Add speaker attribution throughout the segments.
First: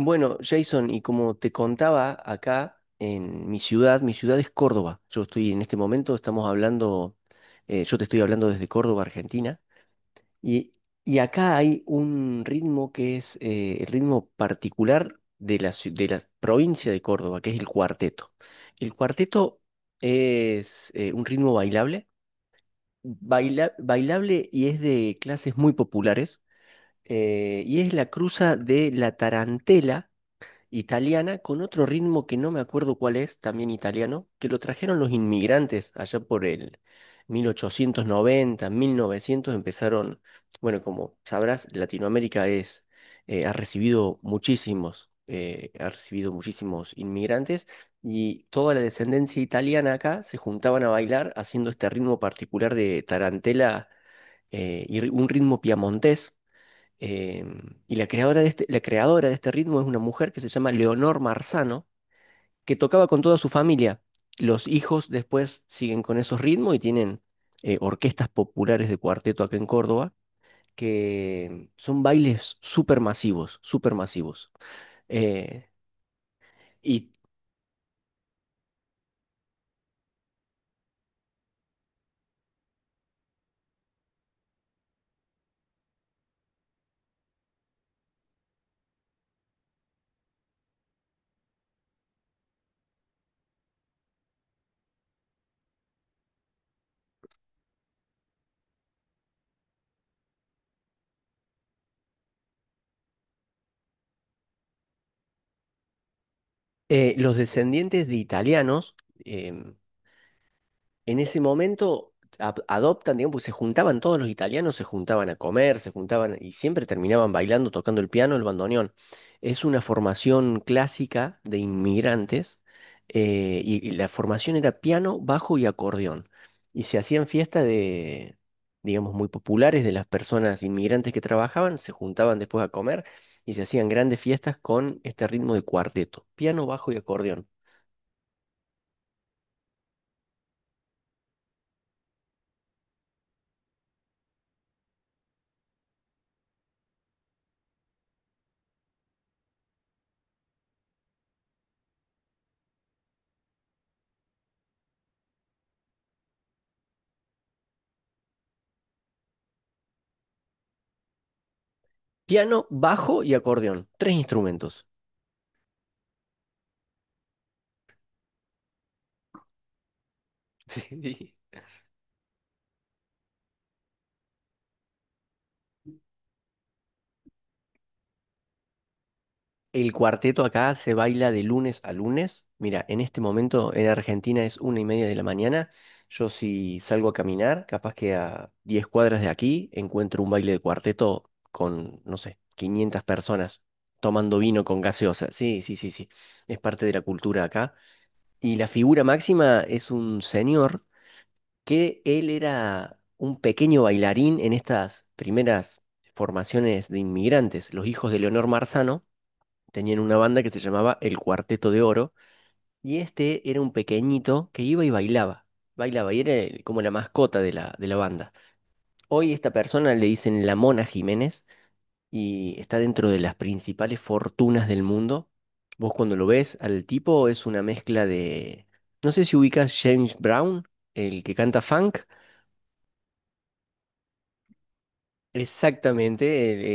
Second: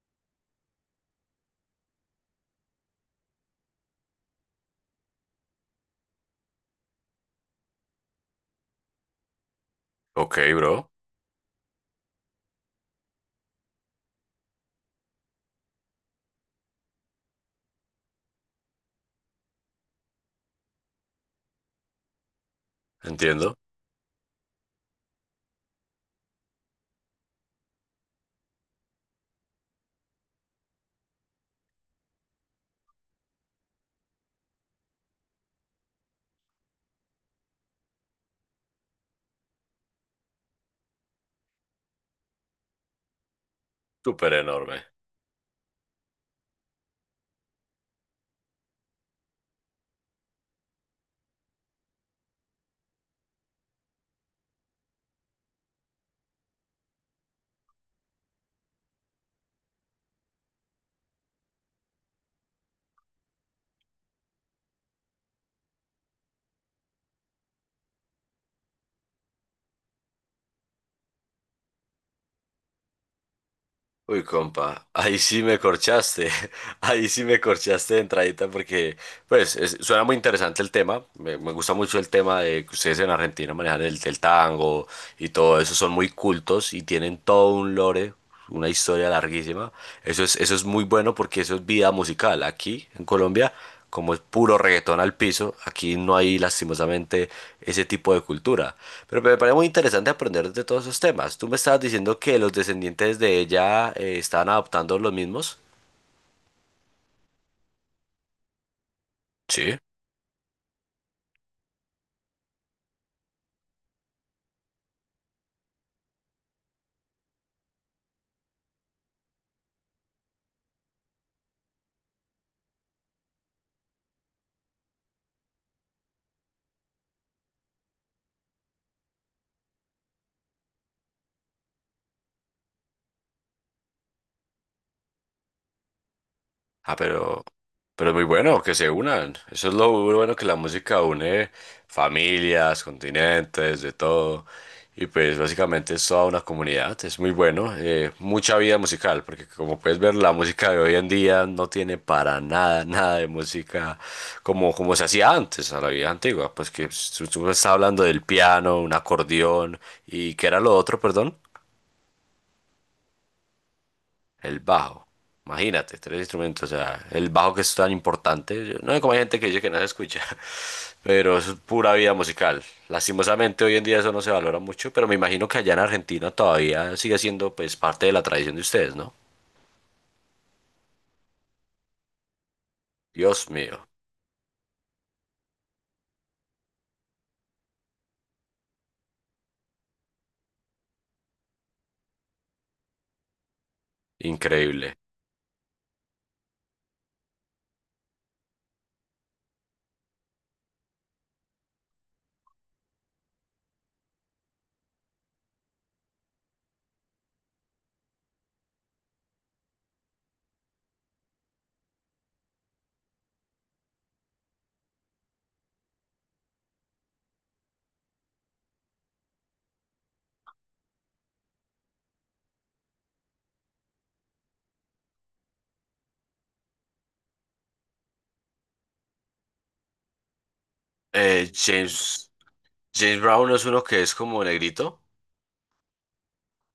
Speaker 1: Bueno, Jason, y como te contaba acá en mi ciudad es Córdoba. Yo estoy en este momento, estamos hablando, yo te estoy hablando desde Córdoba, Argentina,
Speaker 2: Ok,
Speaker 1: y,
Speaker 2: bro,
Speaker 1: y acá hay un ritmo que es el ritmo particular de la, de la provincia de Córdoba, que es el cuarteto. El cuarteto es un ritmo bailable,
Speaker 2: entiendo.
Speaker 1: bailable y es de clases muy populares, y es la cruza de la tarantela italiana con otro ritmo que no me acuerdo cuál es, también italiano, que lo trajeron los inmigrantes allá por el 1890, 1900 empezaron. Bueno, como sabrás, Latinoamérica es
Speaker 2: Súper enorme.
Speaker 1: ha recibido muchísimos inmigrantes, y toda la descendencia italiana acá se juntaban a bailar haciendo este ritmo particular de tarantela un ritmo piamontés, eh, y la creadora de este ritmo es una mujer que se llama Leonor Marzano, que tocaba con toda su familia. Los hijos después siguen con esos ritmos y tienen orquestas populares de cuarteto acá en Córdoba, que son bailes súper masivos, súper
Speaker 2: Uy,
Speaker 1: masivos.
Speaker 2: compa, ahí sí me
Speaker 1: Eh,
Speaker 2: corchaste.
Speaker 1: y
Speaker 2: Ahí sí me corchaste de entradita porque, pues, suena muy interesante el tema. Me gusta mucho el tema de que ustedes en Argentina manejan el tango y todo eso. Son muy cultos y tienen todo un lore, una historia larguísima. Eso es muy bueno porque eso es vida musical. Aquí en Colombia, como es puro reggaetón al piso, aquí no hay lastimosamente ese tipo de cultura. Pero me parece muy interesante aprender de todos esos temas. Tú me estabas diciendo que los descendientes de ella estaban adoptando los mismos.
Speaker 1: los descendientes de italianos, em,
Speaker 2: Sí.
Speaker 1: en ese momento adoptan, digamos, porque se juntaban todos los italianos, se juntaban a comer, se juntaban y siempre terminaban bailando, tocando el piano, el bandoneón. Es una formación clásica de inmigrantes, y la formación era piano, bajo y acordeón. Y se hacían fiestas de, digamos, muy populares de las personas inmigrantes que trabajaban, se juntaban después a comer y se hacían grandes fiestas con este ritmo de cuarteto, piano, bajo y
Speaker 2: Ah,
Speaker 1: acordeón.
Speaker 2: pero muy bueno que se unan. Eso es lo bueno que la música une familias, continentes, de todo. Y pues básicamente es toda una comunidad. Es muy bueno. Mucha vida musical, porque como puedes ver, la música de hoy en día no tiene para nada, nada de música como se hacía antes, a la vida antigua. Pues que tú me estás hablando del piano, un acordeón y ¿qué era lo otro, perdón?
Speaker 1: Piano, bajo y acordeón, tres
Speaker 2: El
Speaker 1: instrumentos.
Speaker 2: bajo. Imagínate, tres instrumentos. O sea, el bajo que es tan importante. No sé cómo hay gente que dice que no se escucha.
Speaker 1: Sí.
Speaker 2: Pero eso es pura vida musical. Lastimosamente hoy en día eso no se valora mucho. Pero me imagino que allá en Argentina todavía sigue siendo pues parte de la tradición de ustedes, ¿no?
Speaker 1: El cuarteto acá se baila de lunes a lunes. Mira, en este
Speaker 2: Dios
Speaker 1: momento en
Speaker 2: mío.
Speaker 1: Argentina es una y media de la mañana. Yo si salgo a caminar, capaz que a 10 cuadras de aquí encuentro un baile de cuarteto con, no sé, 500 personas tomando vino con
Speaker 2: Increíble.
Speaker 1: gaseosa. Sí, sí, sí, sí. Es parte de la cultura acá. Y la figura máxima es un señor que él era un pequeño bailarín en estas primeras formaciones de inmigrantes. Los hijos de Leonor Marzano tenían una banda que se llamaba El Cuarteto de Oro, y este era un pequeñito que iba y bailaba. Bailaba y era como la mascota de la banda. Hoy esta persona le dicen La Mona Jiménez y está dentro de las principales fortunas del mundo. Vos cuando lo ves al tipo es una mezcla de... No sé si ubicas James Brown, el que
Speaker 2: Eh,
Speaker 1: canta funk.
Speaker 2: James, James Brown es uno que es como negrito.
Speaker 1: Exactamente,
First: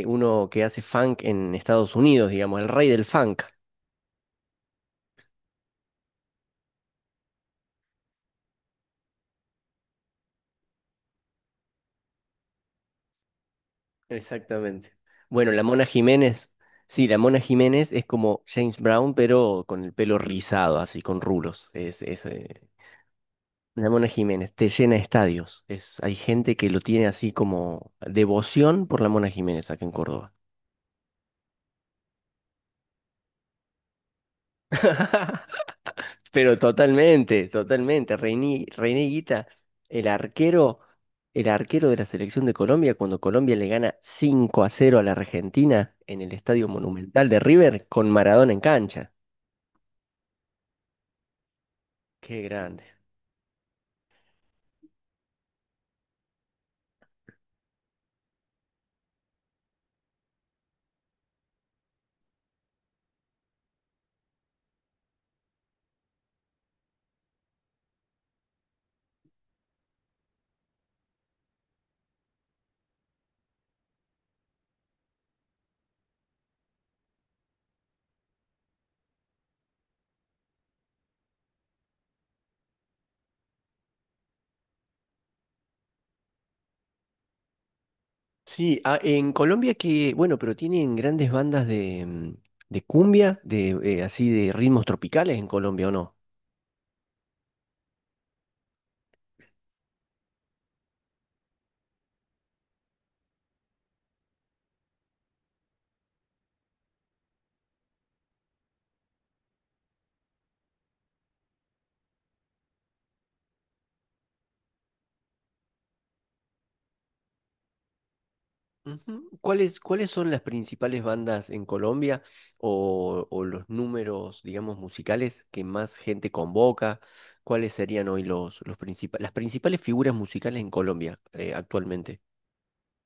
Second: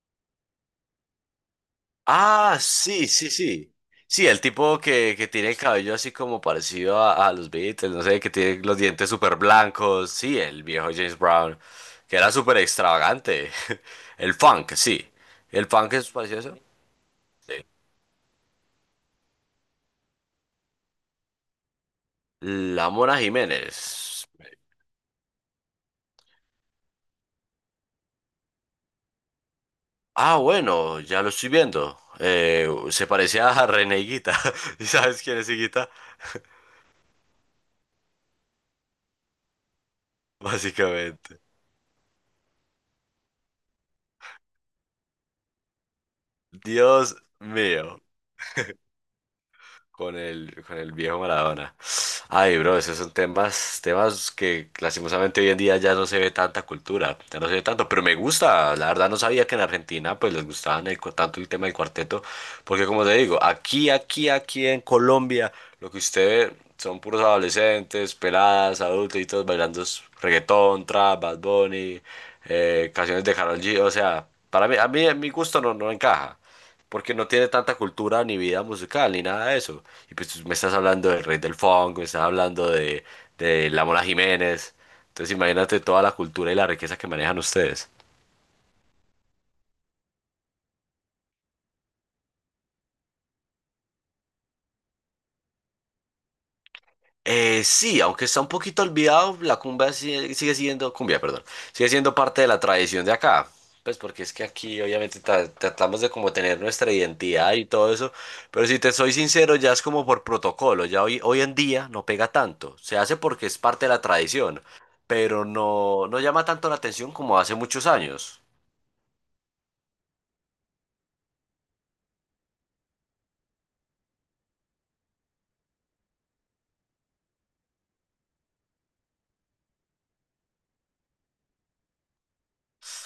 Speaker 1: uno que hace funk en Estados Unidos,
Speaker 2: Ah,
Speaker 1: digamos, el rey del
Speaker 2: sí, sí,
Speaker 1: funk.
Speaker 2: sí. Sí, el tipo que tiene el cabello así como parecido a los Beatles, no sé, que tiene los dientes súper blancos. Sí, el viejo James Brown, que era súper extravagante. El funk,
Speaker 1: Exactamente.
Speaker 2: sí.
Speaker 1: Bueno, la
Speaker 2: ¿El
Speaker 1: Mona
Speaker 2: funk es parecido a
Speaker 1: Jiménez,
Speaker 2: eso?
Speaker 1: sí, la Mona
Speaker 2: Sí.
Speaker 1: Jiménez es como James Brown, pero con el pelo rizado, así, con rulos.
Speaker 2: La Mona
Speaker 1: La Mona
Speaker 2: Jiménez.
Speaker 1: Jiménez te llena estadios. Es, hay gente que lo tiene así como devoción por la Mona Jiménez acá en Córdoba.
Speaker 2: Ah, bueno, ya lo estoy viendo. Se parecía a René Higuita. ¿Y sabes quién es Higuita?
Speaker 1: Pero totalmente, totalmente. René Guita, el arquero,
Speaker 2: Básicamente.
Speaker 1: el arquero de la selección de Colombia, cuando Colombia le gana 5 a cero a la Argentina en el Estadio
Speaker 2: Dios
Speaker 1: Monumental de River
Speaker 2: mío.
Speaker 1: con Maradona en cancha.
Speaker 2: Con con el viejo Maradona.
Speaker 1: Qué
Speaker 2: Ay, bro,
Speaker 1: grande.
Speaker 2: esos son temas, temas que lastimosamente hoy en día ya no se ve tanta cultura, ya no se ve tanto, pero me gusta, la verdad no sabía que en Argentina pues les gustaban el tanto el tema del cuarteto, porque como te digo, aquí en Colombia, lo que usted ve son puros adolescentes, peladas, adultitos bailando reggaetón, trap, Bad Bunny, canciones de Karol G, o sea, para mí, a mi gusto no encaja porque no tiene tanta cultura ni vida musical ni nada de eso. Y pues tú me estás hablando del Rey del Funk, me estás hablando de la Mona Jiménez. Entonces imagínate toda la cultura y la riqueza que manejan ustedes.
Speaker 1: Sí, ah, en Colombia que, bueno, pero tienen grandes bandas de, de cumbia, de así de ritmos tropicales en Colombia, ¿o no?
Speaker 2: Sí, aunque está un poquito olvidado, la cumbia sigue siendo, cumbia, perdón, sigue siendo parte de la tradición de acá. Pues porque es que aquí obviamente tratamos de como tener nuestra identidad y todo eso, pero si te soy sincero, ya es como por protocolo, hoy en día no pega tanto, se hace porque es parte de la tradición, pero no llama tanto la atención como hace muchos años.
Speaker 1: Ujú. Cuáles son las principales bandas en Colombia o los números, digamos, musicales que más gente convoca? ¿Cuáles serían hoy los principales, las principales figuras musicales en Colombia actualmente?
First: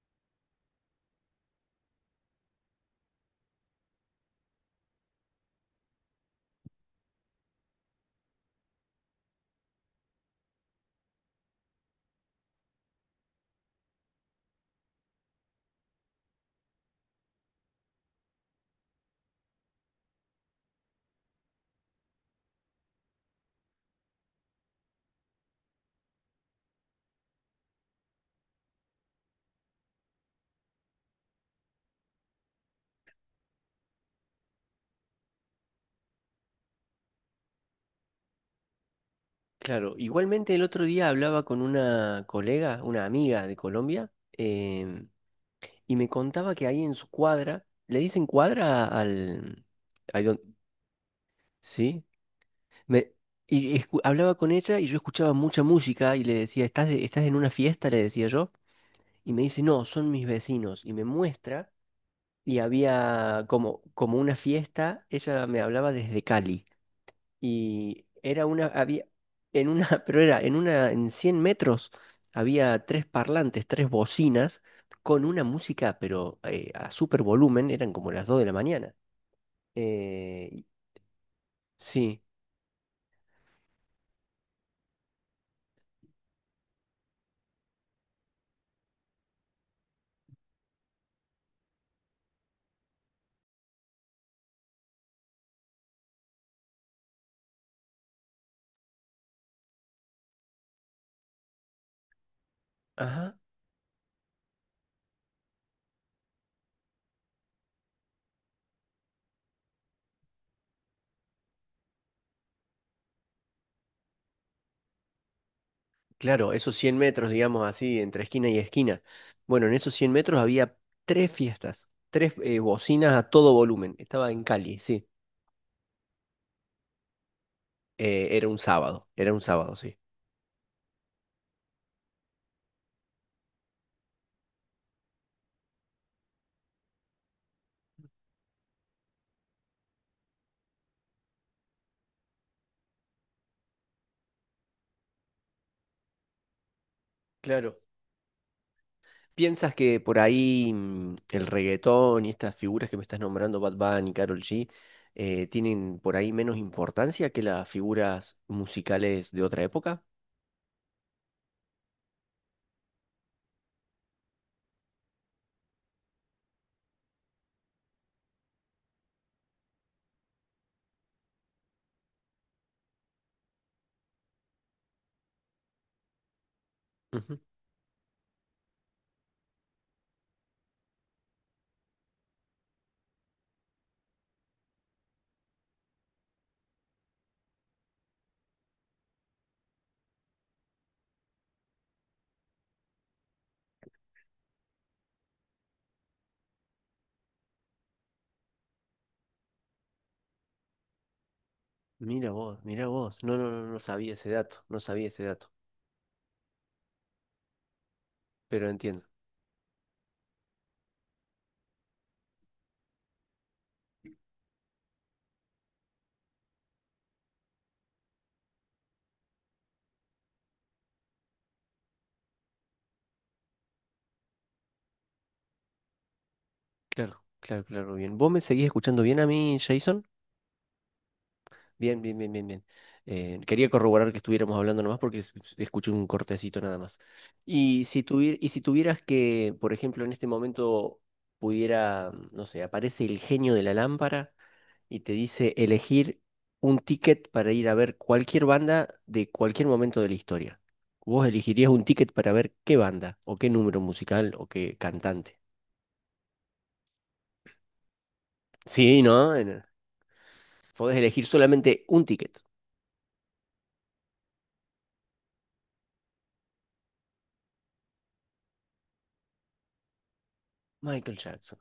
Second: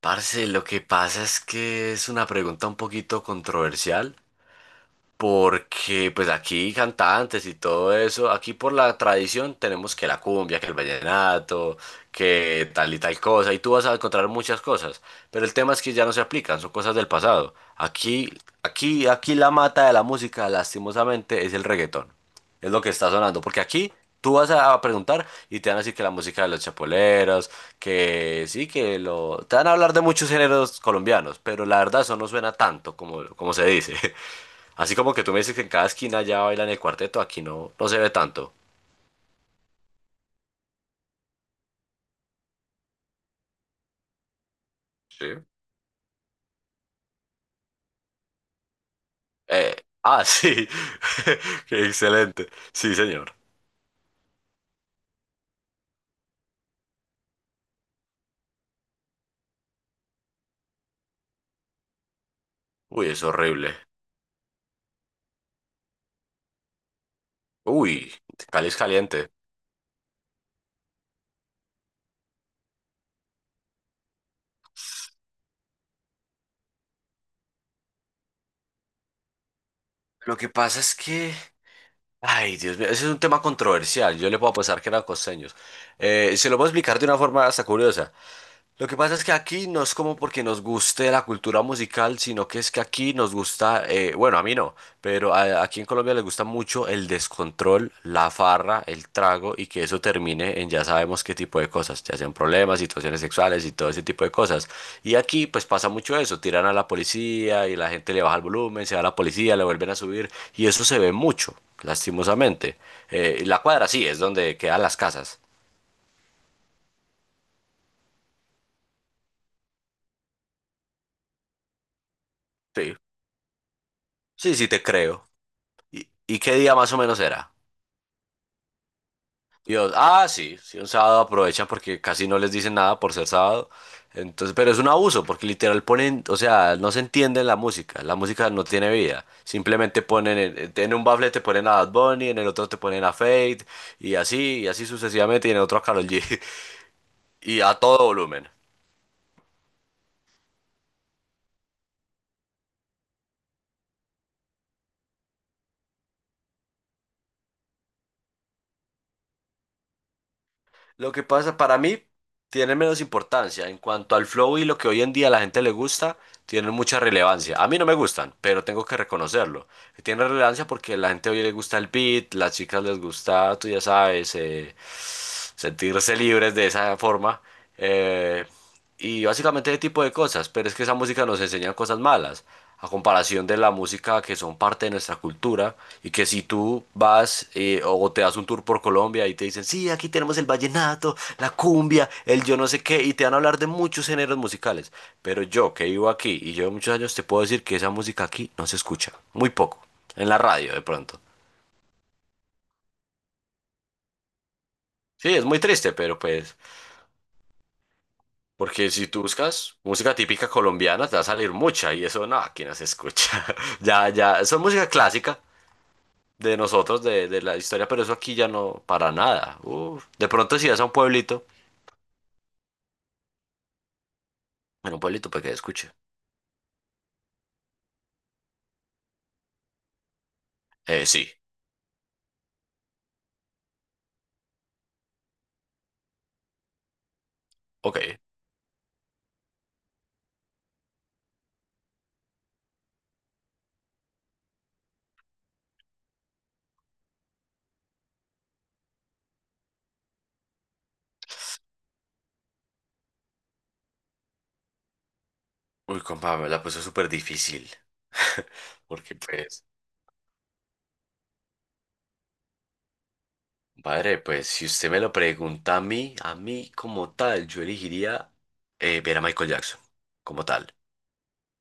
Speaker 2: Parce, lo que pasa es que es una pregunta un poquito controversial. Porque pues aquí cantantes y todo eso, aquí por la tradición tenemos que la cumbia, que el vallenato, que tal y tal cosa, y tú vas a encontrar muchas cosas, pero el tema es que ya no se aplican, son cosas del pasado. Aquí la mata de la música, lastimosamente, es el reggaetón. Es lo que está sonando, porque aquí tú a preguntar y te van a decir que la música de los chapoleros, que sí, que lo... Te van a hablar de muchos géneros colombianos, pero la verdad eso no suena tanto como se dice. Así como que tú me dices que en cada esquina ya bailan el cuarteto, aquí no se ve tanto.
Speaker 1: Claro, igualmente el otro día hablaba con una colega, una amiga de Colombia.
Speaker 2: Sí.
Speaker 1: Y me contaba que ahí en su cuadra, le dicen cuadra al...
Speaker 2: Eh,
Speaker 1: ahí
Speaker 2: ah, sí. Qué
Speaker 1: ¿sí?
Speaker 2: excelente. Sí,
Speaker 1: Me,
Speaker 2: señor.
Speaker 1: hablaba con ella y yo escuchaba mucha música y le decía, ¿estás, estás en una fiesta?, le decía yo. Y me dice, no, son mis vecinos. Y me muestra, y
Speaker 2: Uy, es
Speaker 1: había
Speaker 2: horrible.
Speaker 1: como, como una fiesta, ella me hablaba desde Cali. Y
Speaker 2: Uy,
Speaker 1: era una,
Speaker 2: Cali es
Speaker 1: había,
Speaker 2: caliente.
Speaker 1: en una, pero era en una, en 100 metros había tres parlantes, tres bocinas con una música, pero a súper volumen, eran como las 2 de la mañana.
Speaker 2: Lo
Speaker 1: Eh,
Speaker 2: que
Speaker 1: y-
Speaker 2: pasa es que,
Speaker 1: sí,
Speaker 2: ay, Dios mío, ese es un tema controversial. Yo le puedo pensar que eran costeños. Se lo puedo explicar de una forma hasta curiosa. Lo que pasa es que aquí no es como porque nos guste la cultura musical, sino que es que aquí nos gusta, bueno, a mí no, pero aquí en Colombia les gusta mucho el descontrol, la farra, el trago y que eso termine en ya sabemos qué tipo de cosas, ya sean problemas, situaciones
Speaker 1: ajá,
Speaker 2: sexuales y todo ese tipo de cosas. Y aquí pues pasa mucho eso, tiran a la policía y la gente le baja el volumen, se va la policía, le vuelven a subir y eso se ve mucho, lastimosamente. Y la cuadra sí, es donde quedan las casas.
Speaker 1: claro, esos cien metros, digamos así, entre esquina y esquina. Bueno, en esos 100 metros había tres fiestas, tres
Speaker 2: Sí,
Speaker 1: bocinas a todo volumen. Estaba en
Speaker 2: sí, sí
Speaker 1: Cali,
Speaker 2: te
Speaker 1: sí.
Speaker 2: creo. Y qué día más o menos era?
Speaker 1: Era un sábado,
Speaker 2: Dios,
Speaker 1: sí.
Speaker 2: ah, sí, sí, un sábado aprovechan porque casi no les dicen nada por ser sábado. Entonces, pero es un abuso porque literal ponen, o sea, no se entiende la música no tiene vida. Simplemente ponen, en un bafle te ponen a Bad Bunny, en el otro te ponen a Fate y así sucesivamente, y en el otro a Karol G, y a
Speaker 1: Claro.
Speaker 2: todo volumen.
Speaker 1: ¿Piensas que por ahí el reggaetón y estas figuras que me estás nombrando, Bad Bunny, Karol G, tienen por ahí menos importancia que las figuras musicales de otra época?
Speaker 2: Lo que pasa para mí tiene menos importancia. En cuanto al flow y lo que hoy en día a la gente le gusta, tienen mucha relevancia. A mí no me gustan, pero tengo que reconocerlo. Tiene relevancia porque a la gente hoy le gusta el beat, las chicas les gusta, tú ya sabes, sentirse libres de esa
Speaker 1: Ujú.
Speaker 2: forma eh, y básicamente ese tipo de cosas, pero es que esa música nos enseña cosas malas a comparación de la música que son parte de nuestra cultura y que si tú vas o te das un tour por Colombia y te dicen, sí, aquí tenemos el vallenato, la cumbia, el yo no sé qué, y te van a hablar de muchos géneros musicales, pero yo que vivo aquí y llevo muchos años te puedo decir que esa música aquí no se escucha, muy poco, en la radio de pronto.
Speaker 1: Mira vos, mira vos. No, no, no, no sabía ese dato, no sabía ese
Speaker 2: Sí, es
Speaker 1: dato,
Speaker 2: muy triste, pero pues
Speaker 1: pero
Speaker 2: porque
Speaker 1: entiendo.
Speaker 2: si tú buscas música típica colombiana, te va a salir mucha y eso no, aquí no se escucha. Ya, eso es música clásica de nosotros, de la historia, pero eso aquí ya no, para nada. Uf. De pronto si vas a un pueblito, en un pueblito para que escuche.
Speaker 1: Claro, claro, claro, bien. ¿Vos me seguís escuchando bien a mí, Jason?
Speaker 2: Sí,
Speaker 1: Bien, bien, bien, bien, bien. Quería corroborar que estuviéramos hablando nomás porque escuché un cortecito nada más. Y si
Speaker 2: ok.
Speaker 1: y si tuvieras que, por ejemplo, en este momento pudiera, no sé, aparece el genio de la lámpara y te dice elegir un ticket para ir a ver cualquier banda de cualquier momento de la historia. ¿Vos elegirías un ticket para ver qué banda o qué número musical o qué cantante?
Speaker 2: Uy, compa, me la puso súper difícil.
Speaker 1: Sí,
Speaker 2: Porque
Speaker 1: ¿no? En-
Speaker 2: pues,
Speaker 1: Podés elegir solamente un ticket.
Speaker 2: padre, pues si usted me lo pregunta a mí como tal, yo elegiría ver a Michael Jackson, como tal.
Speaker 1: Michael Jackson.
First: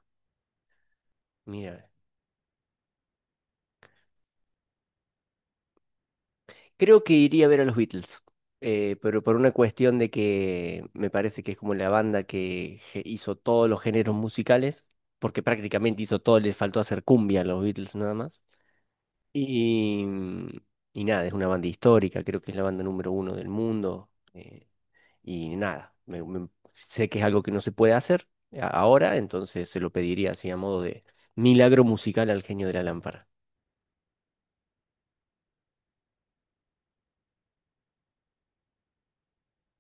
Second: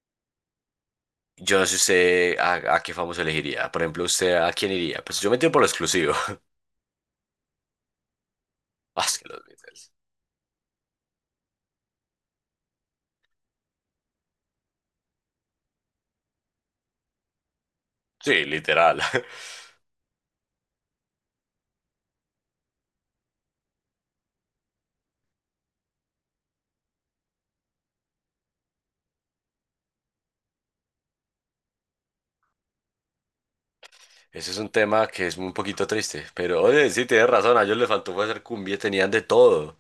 Speaker 2: Yo no sé
Speaker 1: Mira.
Speaker 2: usted a qué famoso elegiría. Por ejemplo, usted a quién iría. Pues yo me tiro por lo exclusivo.
Speaker 1: Creo que iría a ver a los Beatles,
Speaker 2: Ah, es
Speaker 1: pero
Speaker 2: que
Speaker 1: por
Speaker 2: los
Speaker 1: una
Speaker 2: Beatles.
Speaker 1: cuestión de que me parece que es como la banda que hizo todos los géneros musicales, porque prácticamente hizo todo, les faltó hacer cumbia a los Beatles nada más.
Speaker 2: Sí, literal.
Speaker 1: Y, y nada, es una banda histórica, creo que es la banda número uno del mundo. Y nada, sé que es algo que no se puede hacer ahora, entonces se lo pediría así a modo de milagro musical al genio de la lámpara.
Speaker 2: Ese es un tema que es un poquito triste, pero oye, sí, tienes razón, a ellos les faltó fue hacer cumbia, tenían de todo.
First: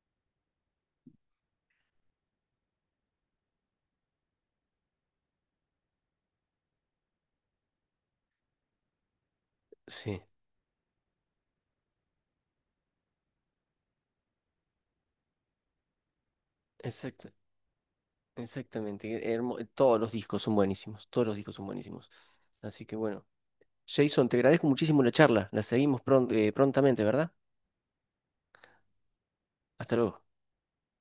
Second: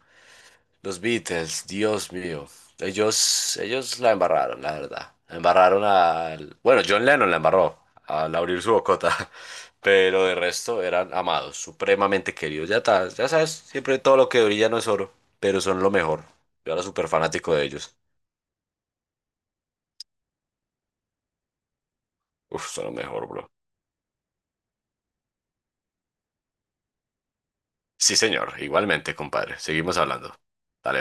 Speaker 2: Los Beatles, Dios mío. Ellos la embarraron, la verdad. La embarraron al... Bueno, John Lennon la embarró al abrir su bocota.
Speaker 1: Sí,
Speaker 2: Pero de resto eran amados, supremamente queridos. Ya está, ya sabes, siempre todo lo que brilla no es oro, pero son lo mejor. Yo era súper
Speaker 1: exacto.
Speaker 2: fanático de ellos.
Speaker 1: Exactamente, todos los discos son buenísimos, todos los discos son buenísimos.
Speaker 2: Uf,
Speaker 1: Así
Speaker 2: son lo
Speaker 1: que bueno,
Speaker 2: mejor, bro.
Speaker 1: Jason, te agradezco muchísimo la charla, la seguimos prontamente, ¿verdad?
Speaker 2: Sí, señor, igualmente, compadre.
Speaker 1: Hasta
Speaker 2: Seguimos
Speaker 1: luego.
Speaker 2: hablando. Dale.